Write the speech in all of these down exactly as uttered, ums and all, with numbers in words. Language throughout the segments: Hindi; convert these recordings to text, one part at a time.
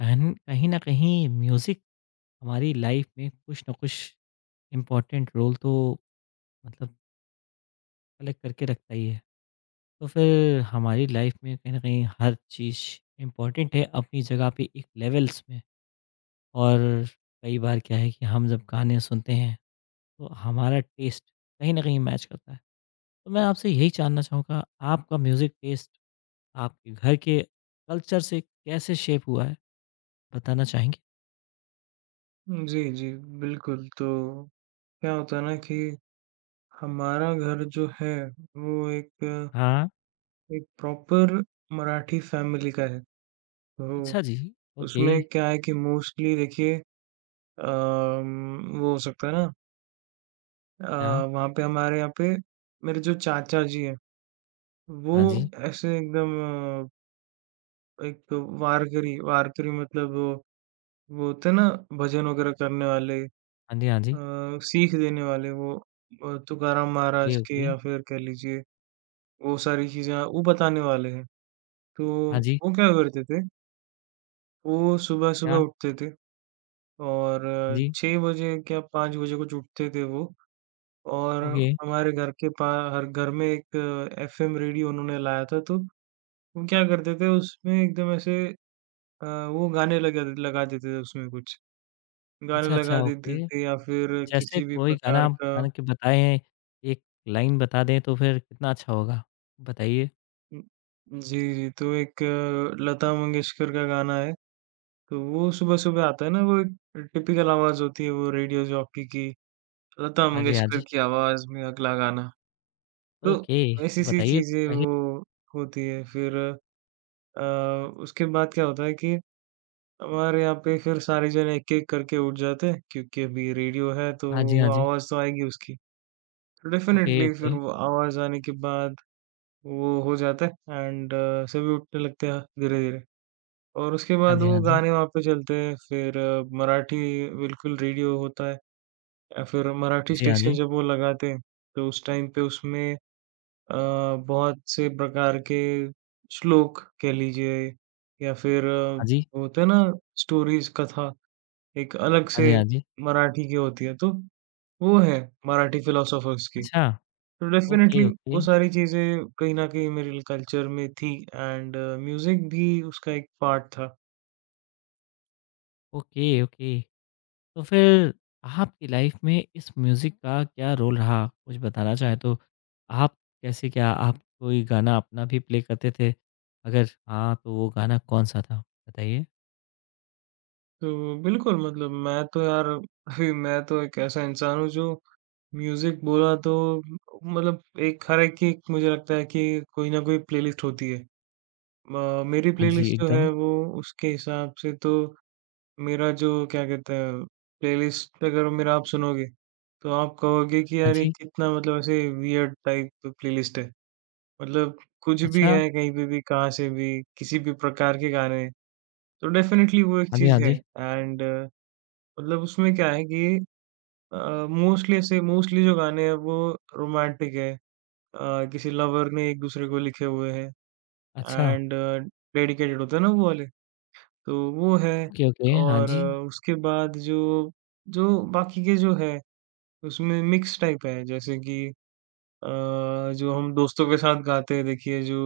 एंड कहीं ना कहीं म्यूज़िक हमारी लाइफ में कुछ ना कुछ इम्पोर्टेंट रोल तो मतलब कलेक्ट करके रखता ही है। तो फिर हमारी लाइफ में कहीं ना कहीं हर चीज़ इम्पोर्टेंट है अपनी जगह पे एक लेवल्स में। और कई बार क्या है कि हम जब गाने सुनते हैं तो हमारा टेस्ट कहीं ना कहीं मैच करता है। तो मैं आपसे यही जानना चाहूँगा, आपका म्यूज़िक टेस्ट आपके घर के कल्चर से कैसे शेप हुआ है? बताना चाहेंगे। जी, जी, बिल्कुल, तो क्या होता है ना कि हमारा घर जो है, वो एक हाँ। एक प्रॉपर मराठी फ़ैमिली का है। अच्छा तो जी। ओके। उसमें क्या है कि मोस्टली देखिए, अम, वो हो सकता है ना। अ, क्या? वहाँ पे हमारे यहाँ पे मेरे जो चाचा जी हैं, वो हाँ जी। ऐसे एकदम अ, एक तो वारकरी। वारकरी मतलब वो वो होते हैं ना भजन वगैरह करने वाले, अ, हाँ जी, हाँ जी। सीख देने वाले वो, अ, तुकाराम ओके, महाराज के, ओके। या फिर कह लीजिए वो सारी चीज़ें वो बताने वाले हैं। तो हाँ जी, वो क्या करते थे? वो सुबह-सुबह क्या? उठते थे और हाँ जी, छह बजे क्या पाँच बजे कुछ उठते थे वो, और ओके। हमारे घर के पा हर घर में एक एफएम रेडियो उन्होंने लाया था। तो वो क्या करते थे उसमें, एकदम ऐसे अ, वो गाने लगा लगा देते थे उसमें कुछ। गाने अच्छा, अच्छा, लगा देते ओके। थे या फिर जैसे किसी भी कोई गाना प्रकार आप का। गा के बताएँ, एक लाइन बता दें तो फिर कितना अच्छा होगा? बताइए। उम, जी, जी। तो एक अ, लता मंगेशकर का गाना है, तो वो सुबह-सुबह आता है ना, वो एक टिपिकल आवाज़ होती है वो रेडियो जॉकी की, लता हाँ जी, हाँ मंगेशकर जी। की आवाज़ में अगला गाना। तो ओके, तो ऐसी-सी बताइए चीज़ें पहले। वो होती है। फिर अ, उसके बाद क्या होता है कि हमारे यहाँ पे फिर सारे जने एक-एक करके उठ जाते हैं, क्योंकि अभी रेडियो है तो हाँ जी, वो हाँ जी। आवाज़ तो आएगी उसकी। तो ओके, डेफ़िनेटली फिर ओके। वो आवाज़ आने के बाद वो हो जाता है, एंड सभी उठने लगते हैं धीरे-धीरे, और उसके हाँ बाद जी, वो हाँ जी। गाने वहाँ पे चलते हैं। फिर अ, मराठी बिल्कुल रेडियो होता है। अ, फिर हाँ मराठी जी, हाँ स्टेशन जी। जब वो लगाते हैं, तो उस टाइम पे उसमें अ, बहुत से प्रकार के श्लोक कह लीजिए, या फिर अ, हाँ जी। होते हैं ना स्टोरीज़, कथा, एक अलग हाँ से जी, हाँ जी। मराठी की होती है, तो वो है मराठी फिलोसोफर्स की। अच्छा। तो ओके, डेफ़िनेटली वो ओके। सारी चीज़ें कहीं न कहीं मेरे कल्चर में थी, एंड म्यूज़िक भी उसका एक पार्ट था। Okay, okay. तो फिर आपकी लाइफ में इस म्यूज़िक का क्या रोल रहा? कुछ बताना चाहें तो? आप कैसे, क्या आप कोई गाना अपना भी प्ले करते थे? अगर हाँ, तो वो गाना कौन-सा था? बताइए। तो बिल्कुल, मतलब मैं तो यार अभी मैं तो एक ऐसा इंसान हूँ जो म्यूजिक बोला तो मतलब एक हर एक की मुझे लगता है कि कोई ना कोई प्लेलिस्ट होती है। अ, मेरी हाँ जी, प्लेलिस्ट जो एकदम। है वो, उसके हिसाब से तो मेरा जो क्या कहते हैं, प्लेलिस्ट अगर मेरा आप सुनोगे तो आप कहोगे कि हाँ यार ये जी, कितना, मतलब ऐसे वियर्ड टाइप का प्लेलिस्ट है। मतलब कुछ भी अच्छा। है, कहीं पे भी, कहाँ से भी, किसी भी प्रकार के गाने। तो डेफिनिटली वो एक हाँ जी, हाँ चीज़ है, जी। एंड मतलब उसमें क्या है कि अ, मोस्टली, ऐसे मोस्टली जो गाने हैं वो रोमांटिक है। अ, किसी लवर ने एक-दूसरे को लिखे हुए हैं, अच्छा। एंड डेडिकेटेड होते हैं ना वो वाले, तो वो है। Okay, okay. हाँ और जी। अ, उसके बाद जो, जो बाकी के जो है उसमें मिक्स टाइप है, जैसे कि अ, जो हम दोस्तों के साथ गाते हैं देखिए, जो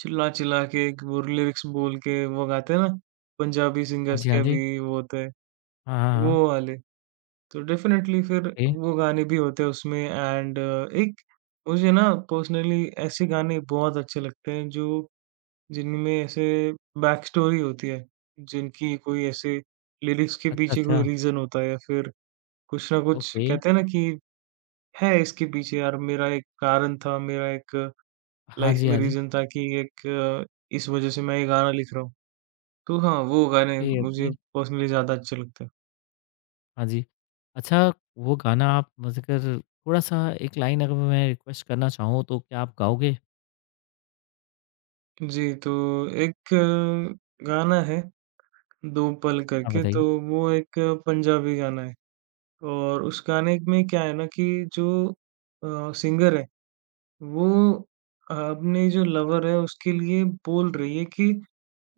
चिल्ला-चिल्ला के एक वो लिरिक्स बोल के वो गाते हैं ना, पंजाबी हाँ सिंगर्स जी, हाँ के जी। भी वो होते हैं, हाँ, हाँ, वो हाँ। वाले। तो डेफ़िनेटली फिर ओके। वो गाने भी होते हैं उसमें, एंड एक मुझे ना पर्सनली ऐसे गाने बहुत अच्छे लगते हैं जो जिनमें ऐसे बैक स्टोरी होती है, जिनकी कोई ऐसे लिरिक्स के अच्छा, पीछे कोई अच्छा। रीज़न होता है, या फिर कुछ ना कुछ ओके। कहते हैं ना कि है इसके पीछे, यार मेरा एक कारण था, मेरा एक हाँ लाइफ़ जी, में हाँ जी। रीज़न था कि एक, अ, इस वज़ह से मैं ये गाना लिख रहा हूँ। तो हाँ, वो गाने ओके, मुझे ओके। पर्सनली ज़्यादा अच्छे लगते हैं। हाँ जी। अच्छा, वो गाना आप मुझे कर थोड़ा-सा एक लाइन अगर मैं रिक्वेस्ट करना चाहूँ, तो क्या आप गाओगे? जी, तो एक अ, गाना है 'दो पल' हाँ, करके, तो बताइए। वो एक पंजाबी गाना है, और उस गाने में क्या है ना कि जो अ, सिंगर है वो अ, अपनी जो लवर है उसके लिए बोल रही है कि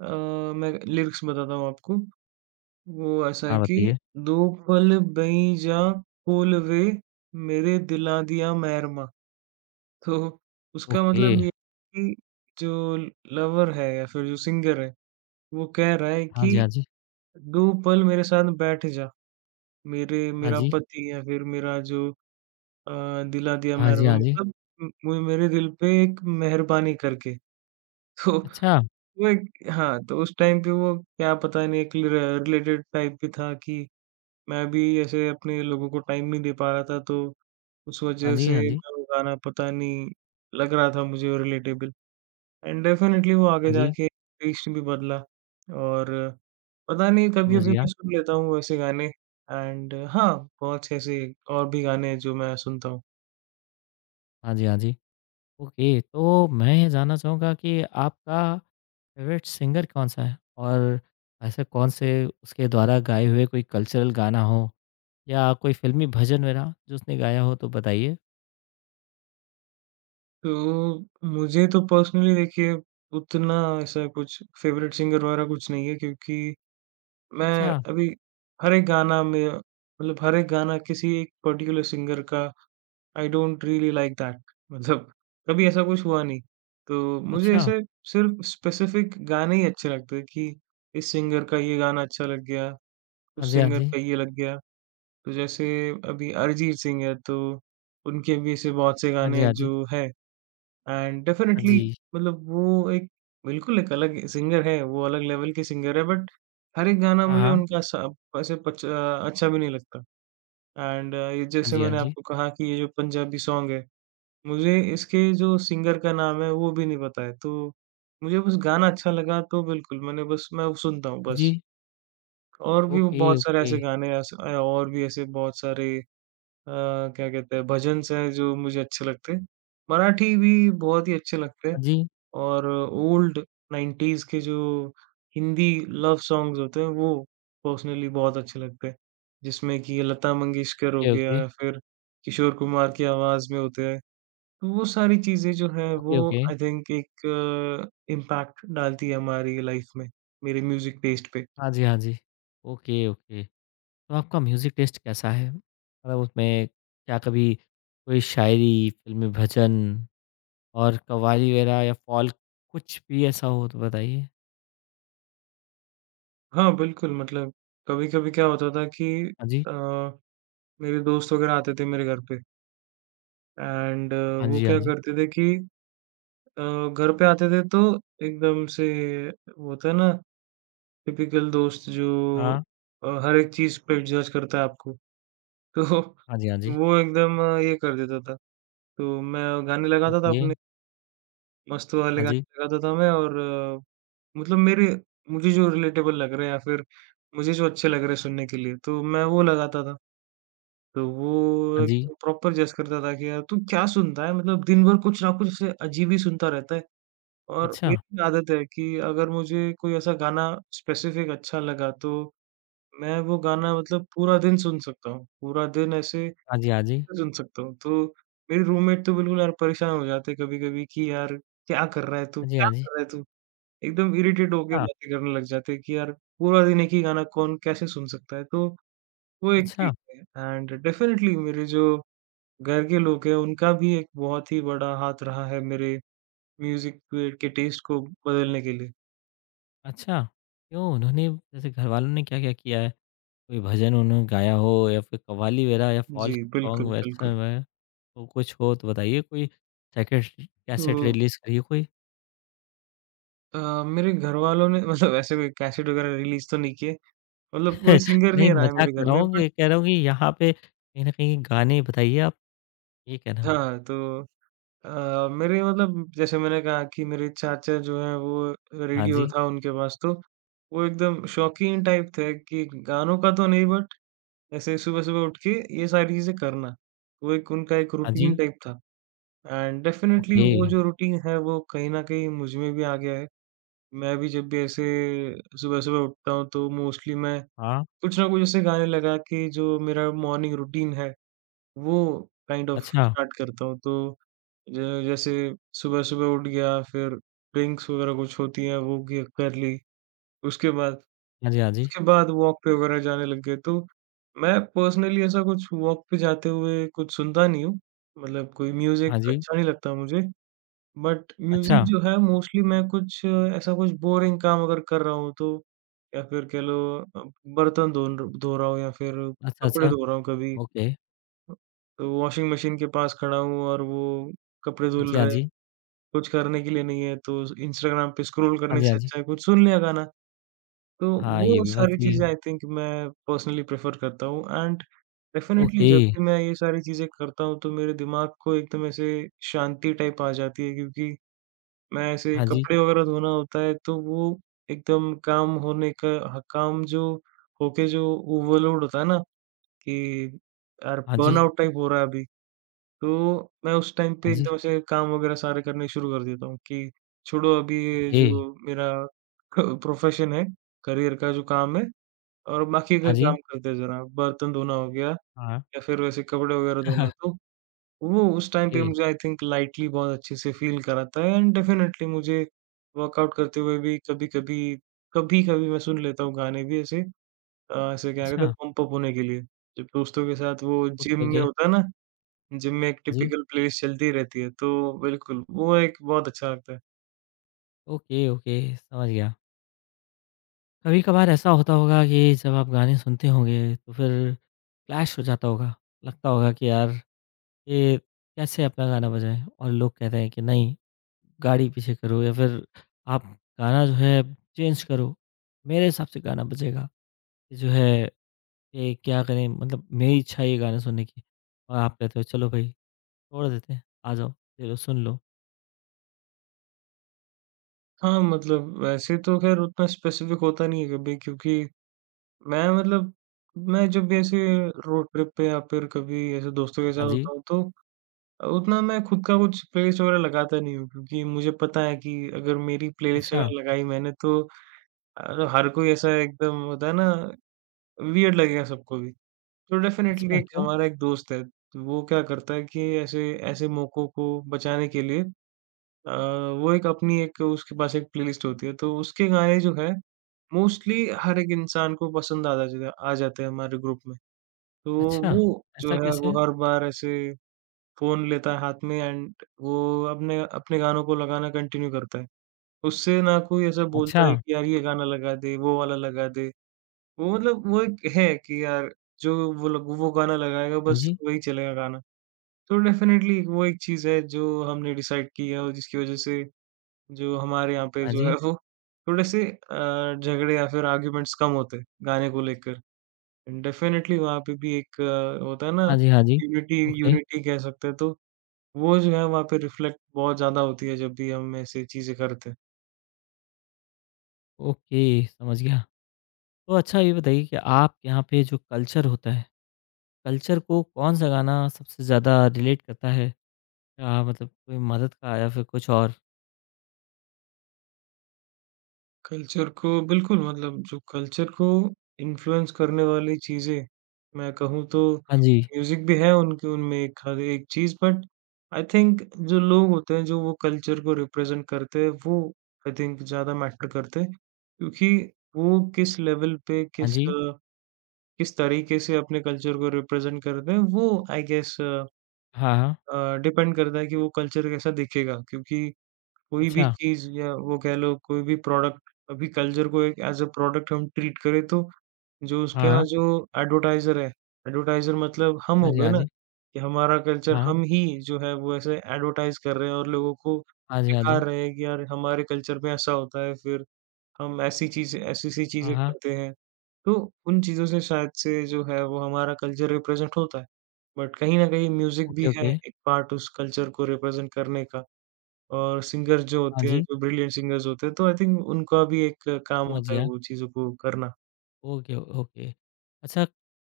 अ, मैं लिरिक्स बताता हूँ आपको, वो ऐसा है हाँ, कि, बताइए। दो पल बई जा कोल वे, मेरे दिला दिया मेहरमा। तो उसका ओके। मतलब ये है कि जो लवर है या फिर जो सिंगर है, वो कह रहा है हाँ कि जी, हाँ जी। दो पल मेरे साथ बैठ जा। मेरे हाँ मेरा जी। पति या फिर मेरा जो अ, दिला दिया हाँ जी, मेहरबान हाँ जी। मतलब, उम, वो मेरे दिल पे एक मेहरबानी करके। तो अच्छा। वो एक, हाँ, तो उस टाइम पे वो क्या पता नहीं, एक रि रिलेटेड टाइप भी था कि मैं भी ऐसे अपने लोगों को टाइम नहीं दे पा रहा था, तो उस हाँ वजह जी, से हाँ जी। मैं वो गाना, पता नहीं, लग रहा था मुझे रिलेटेबल। एंड डेफ़िनेटली वो आगे हाँ जी, जाके टेस्ट भी बदला, और पता नहीं, समझ कभी-कभी मैं गया। सुन लेता हूँ ऐसे गाने। एंड हाँ, बहुत से ऐसे और भी गाने हैं जो मैं सुनता हूँ। हाँ जी, हाँ जी। ओके, तो मैं ये जानना चाहूँगा कि आपका फ़ेवरेट सिंगर कौन-सा है? और ऐसे कौन-से उसके द्वारा गाए हुए कोई कल्चरल गाना हो या कोई फ़िल्मी भजन वगैरह जो उसने गाया हो, तो बताइए? तो मुझे तो पर्सनली देखिए, उतना ऐसा कुछ फ़ेवरेट सिंगर वगैरह कुछ नहीं है, क्योंकि मैं अच्छा, अभी हर एक गाना में, मतलब हर एक गाना किसी एक पर्टिकुलर सिंगर का, I don't really like that. मतलब कभी ऐसा कुछ हुआ नहीं। तो मुझे अच्छा। ऐसे सिर्फ़ स्पेसिफ़िक गाने ही अच्छे लगते हैं कि इस सिंगर का ये गाना अच्छा लग गया, हाँ उस जी, हाँ सिंगर जी। का ये लग गया। तो जैसे अभी अरिजीत सिंह है, तो उनके भी ऐसे बहुत से हाँ जी, गाने हाँ जी। जो हैं, एंड हाँ डेफ़िनेटली जी। मतलब वो एक बिल्कुल एक अलग सिंगर है, वो अलग लेवल के सिंगर है, बट हर एक गाना हाँ, मुझे हाँ। उनका सब ऐसे पच अच्छा भी नहीं लगता, एंड ये हाँ जैसे जी, हाँ मैंने जी। आपको कहा कि ये जो पंजाबी सॉन्ग है, मुझे इसके जो सिंगर का नाम है वो भी नहीं पता है, तो मुझे बस गाना अच्छा लगा, तो बिल्कुल मैंने बस मैं वो सुनता हूँ हाँ बस। जी। और भी ओके, बहुत सारे ओके। ऐसे गाने, ऐस अ, और भी ऐसे बहुत सारे अ, क्या कहते हैं भजन्स हैं जो मुझे अच्छे लगते हैं। मराठी भी बहुत ही अच्छे लगते हैं, हाँ जी। और ओल्ड नाइंटीज़ के जो हिंदी लव सॉन्ग्स होते हैं वो पर्सनली बहुत अच्छे लगते हैं। जिसमें कि लता मंगेशकर हो ओके, गया, ओके। या फिर किशोर कुमार की आवाज़ में होते हैं। तो वो सारी चीज़ें जो हैं ओके, वो, ओके। आई थिंक एक इम्पैक्ट डालती है हमारी लाइफ में, मेरे म्यूज़िक टेस्ट पे। हाँ जी, हाँ जी। Okay, okay. तो आपका म्यूज़िक टेस्ट कैसा है? मतलब उसमें क्या कभी कोई शायरी, फ़िल्मी भजन और कव्वाली वगैरह या फ़ोल्क कुछ भी ऐसा हो तो बताइए? हाँ, बिल्कुल, मतलब कभी-कभी क्या होता था कि हाँ जी। अ, मेरे दोस्त वगैरह आते थे मेरे घर पे, एंड हाँ वो जी, हाँ क्या जी। करते थे कि अ, घर पे आते थे तो एकदम से, वो होता है ना टिपिकल दोस्त जो हाँ। अ, हर एक चीज़ पे जज करता है आपको। तो हाँ जी, हाँ जी। वो एकदम अ, ये कर देता था। तो मैं गाने लगाता था ओके। अपने, मस्त वाले हाँ गाने जी, लगाता था मैं, और अ, मतलब मेरे मुझे जो रिलेटेबल लग रहे हैं, या फिर मुझे जो अच्छे लग रहे हैं सुनने के लिए, तो मैं वो लगाता था। तो हाँ वो जी। प्रॉपर जज करता था कि यार तू क्या सुनता है? मतलब दिन भर कुछ ना कुछ ऐसे अजीब ही सुनता रहता है। और अच्छा। मेरी आदत है कि अगर मुझे कोई ऐसा गाना स्पेसिफिक अच्छा लगा, तो मैं वो गाना, मतलब पूरा दिन सुन सकता हूँ। पूरा दिन ऐसे हाँ जी, हाँ जी। सुन सकता हूँ। तो मेरे रूममेट तो बिल्कुल यार परेशान हो जाते हैं कभी-कभी कि, यार क्या कर रहा है तू? हाँ जी, हाँ क्या जी। कर रहा है तू? एकदम इरिटेट होके अच्छा। बातें करने लग जाते हैं कि यार पूरा दिन एक ही गाना कौन कैसे सुन सकता है? तो वो एक चीज़ अच्छा, है, एंड डेफ़िनेटली मेरे जो घर के लोग हैं उनका भी एक बहुत ही बड़ा हाथ रहा है मेरे म्यूज़िक के के टेस्ट को बदलने के लिए। अच्छा। क्यों, उन्होंने जैसे घरवालों ने क्या-क्या किया है? कोई भजन उन्होंने गाया हो या फिर कव्वाली वगैरह या जी, फ़ॉल्क सॉन्ग बिल्कुल, वैसा बिल्कुल। वै तो कुछ हो तो बताइए? कोई सेकेंड कैसेट तो रिलीज़ करिए कोई। अ, मेरे घरवालों ने मतलब ऐसे कोई कैसेट वग़ैरह रिलीज़ तो नहीं किए, मतलब कोई सिंगर नहीं, नहीं रहा है मज़ाक मेरे कर घर रहा में, हूँ, बट ये कह रहा हूँ कि यहाँ पे कहीं न कहीं गाने बताइए आप, ये कहना। हाँ, तो अ, मेरे मतलब जैसे मैंने कहा कि मेरे चाचा जो हैं वो, हाँ रेडियो जी, था उनके पास, तो वो एकदम शौकीन टाइप थे कि गानों का तो नहीं, बट ऐसे सुबह-सुबह उठ के ये सारी चीज़ें करना। वो एक उनका एक हाँ रूटीन जी, टाइप था, एंड डेफिनिटली ओके, वो जो रूटीन है वो कहीं न कहीं मुझ में भी आ गया है। मैं भी जब भी ऐसे सुबह-सुबह उठता हूँ तो मोस्टली मैं हाँ, कुछ ना कुछ ऐसे गाने लगा के, जो मेरा मॉर्निंग रूटीन है वो काइंड ऑफ अच्छा, स्टार्ट करता हूँ। तो ज जैसे सुबह-सुबह उठ गया, फिर ड्रिंक्स वगैरह कुछ होती हैं, वो क कर ली। उसके बाद, हाँ जी, हाँ जी, उसके बाद वॉक पे वगैरह जाने लग गए। तो मैं पर्सनली ऐसा कुछ वॉक पे जाते हुए कुछ सुनता नहीं हूँ, मतलब कोई म्यूज़िक हाँ जी, अच्छा नहीं लगता मुझे। बट म्यूज़िक अच्छा, जो है, मोस्टली मैं कुछ अ, ऐसा कुछ बोरिंग काम अगर कर रहा हूँ तो, या फिर कह लो अ, बर्तन धो धो रहा हूँ, या फिर अच्छा, कपड़े अच्छा, धो रहा हूँ कभी। ओके, तो वॉशिंग मशीन के पास खड़ा हूँ और वो कपड़े हाँ धुल, जी, जी, हाँ रहे हैं, जी, कुछ करने के लिए नहीं है तो इंस्टाग्राम पे स्क्रॉल हाँ करने जी, हाँ से जी, अच्छा है कुछ सुन लिया गाना। तो हाँ, ये वो भी बात सारी सही है, चीज़ें, आई थिंक मैं पर्सनली प्रेफ़र करता हूँ, एंड डेफ़िनेटली ओके, जब भी मैं ये सारी चीज़ें करता हूँ तो मेरे दिमाग को एकदम ऐसे शांति टाइप आ जाती है, क्योंकि मैं ऐसे हाँ जी, कपड़े वग़ैरह धोना होता है तो वो एकदम काम होने का ह काम जो, होके जो ओवरलोड होता है ना कि, यार हाँ जी, बर्नआउट टाइप हो रहा है अभी। तो मैं उस टाइम पे हाँ जी, एकदम से काम वगैरह सारे करने शुरू कर देता हूँ कि छोड़ो अभी। ये ओके, जो मेरा प्रोफेशन है, करियर का जो काम है, और बाकी का हाँ जी, काम करते हैं ज़रा, बर्तन धोना हो गया या हाँ, फिर वैसे कपड़े वगैरह धोना। तो वो उस टाइम पे ओके, मुझे आई थिंक लाइटली बहुत अच्छे से फ़ील कराता है, एंड डेफ़िनेटली मुझे वर्कआउट करते हुए भी कभी-कभी, कभी-कभी मैं सुन लेता हूँ गाने भी, ऐसे अ, ऐसे क्या कहते अच्छा। हैं, पंप अप होने के लिए। जब दोस्तों के साथ वो जिम ओके, में ओके। होता है ना, जिम में एक हाँ जी। टिपिकल प्लेलिस्ट चलती रहती है, तो बिल्कुल, वो एक बहुत अच्छा लगता है। ओके, ओके, समझ गया। कभी-कभार ऐसा होता होगा कि जब आप गाने सुनते होंगे तो फिर क्लैश हो जाता होगा। लगता होगा कि यार ये कैसे अपना गाना बजाएँ और लोग कहते हैं कि नहीं, गाड़ी पीछे करो या फिर आप गाना जो है चेंज करो। मेरे हिसाब से गाना बजेगा। ये जो है ये क्या करें, मतलब मेरी इच्छा है ये गाना सुनने की और आप कहते हो चलो भाई छोड़ देते हैं। आ जाओ, चलो सुन लो। हाँ, मतलब वैसे तो ख़ैर उतना स्पेसिफ़िक होता नहीं है कभी, क्योंकि मैं मतलब मैं जब भी ऐसे रोड ट्रिप पे या फिर कभी ऐसे दोस्तों के हाँ साथ जी। होता हूँ, तो अ, उतना मैं खुद का कुछ प्लेलिस्ट वग़ैरह लगाता नहीं हूँ, क्योंकि मुझे पता है कि अगर मेरी प्लेलिस्ट अच्छा, अगर लगाई मैंने, तो अ, हर कोई ऐसा एकदम होता है ना, वियर्ड लगेगा सबको भी। तो डेफ़िनेटली अच्छा एक क्यों? हमारा एक दोस्त है, तो वो क्या करता है कि ऐसे ऐसे मौकों को बचाने के लिए अ, वो एक अपनी एक उसके पास एक प्लेलिस्ट होती है, तो उसके गाने जो है मोस्टली हर एक इंसान को पसंद आ जा आ जाते हैं हमारे ग्रुप में। तो अच्छा, वो जो ऐसा है, वो कैसे? हर बार ऐसे फ़ोन लेता है हाथ में, एंड वो अपने अपने गानों को लगाना कंटिन्यू करता है। उससे ना कोई ऐसा अच्छा! बोलता है कि यार ये गाना लगा दे, वो वाला लगा दे। वो मतलब वो एक है कि यार, जो वो लोग, वो गाना लगाएगा हाँ बस जी, वही चलेगा गाना। तो डेफ़िनेटली वो एक चीज़ है जो हमने डिसाइड की है, और जिसकी वज़ह से जो हमारे यहाँ पे हाँ जो है, जी, वो थोड़े-से अ, झगड़े या फिर आर्ग्यूमेंट्स कम होते हैं, गाने को लेकर। डेफ़िनेटली वहाँ पे भी एक अ, होता है ना, हाँ जी, हाँ जी। यूनिटी ओके, यूनिटी कह सकते हैं, तो वो जो है वहाँ पे रिफ्लेक्ट बहुत ज़्यादा होती है जब भी हम ऐसी चीज़ें करते हैं। ओके, समझ गया। तो अच्छा ये बताइए कि आपके यहाँ पे जो कल्चर होता है, कल्चर को कौन-सा गाना सबसे ज़्यादा रिलेट करता है? अ, मतलब कोई मदद का या फिर कुछ और? कल्चर को बिल्कुल, मतलब जो कल्चर को इन्फ्लुएंस करने वाली चीज़ें, मैं कहूँ तो हाँ जी, म्यूज़िक भी है उनके उनमें एक, हर एक चीज़। बट आई थिंक जो लोग होते हैं, जो वो कल्चर को रिप्रेज़ेंट करते हैं, वो आई थिंक ज़्यादा मैटर करते हैं, क्योंकि वो किस लेवल पे, हाँ किस जी, अ, किस तरीके से अपने कल्चर को रिप्रेज़ेंट करते हैं, वो आई गेस हाँ, हाँ। अ, डिपेंड करता है कि वो कल्चर कैसा दिखेगा। क्योंकि कोई भी अच्छा, चीज़, या वो कह लो कोई भी प्रोडक्ट, अभी कल्चर को एक एज़ अ प्रोडक्ट हम ट्रीट करें, तो जो हाँ, उसका हाँ। जो एडवर्टाइज़र है, एडवर्टाइज़र मतलब हम हाँ हो जी, गए हाँ ना, जी, कि हमारा कल्चर हाँ, हाँ। हम ही जो है वो ऐसे एडवर्टाइज़ कर रहे हैं और लोगों को हाँ जी, हाँ दिखा जी, रहे हैं कि यार हमारे कल्चर में ऐसा होता है, फिर हम ऐसी चीज़ें, ऐसी-ऐसी चीज़ें हाँ, हाँ। करते हैं। तो उन चीज़ों से शायद से जो है, वो हमारा कल्चर रिप्रेज़ेंट होता है। बट कहीं न कहीं म्यूज़िक ओके, भी है ओके। एक पार्ट, उस कल्चर को रिप्रेज़ेंट करने का। और सिंगर जो हाँ होते हैं, जी, जो ब्रिलियंट सिंगर्स होते हैं, तो आई थिंक उनका भी एक काम समझ होता है गया। वो चीज़ों को करना। Okay, okay. अच्छा,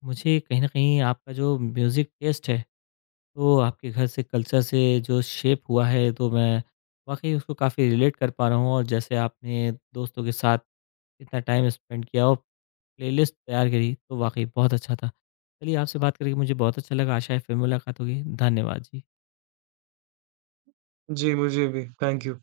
मुझे कहीं न कहीं आपका जो म्यूज़िक टेस्ट है तो आपके घर से, कल्चर से जो शेप हुआ है, तो मैं वाक़ई उसको काफ़ी रिलेट कर पा रहा हूँ। और जैसे आपने दोस्तों के साथ इतना टाइम स्पेंड किया और प्लेलिस्ट तैयार करी तो वाक़ई बहुत अच्छा था। चलिए आपसे बात करके मुझे बहुत अच्छा लगा, आशा है फिर मुलाकात होगी। धन्यवाद जी। जी, मुझे भी। Thank you.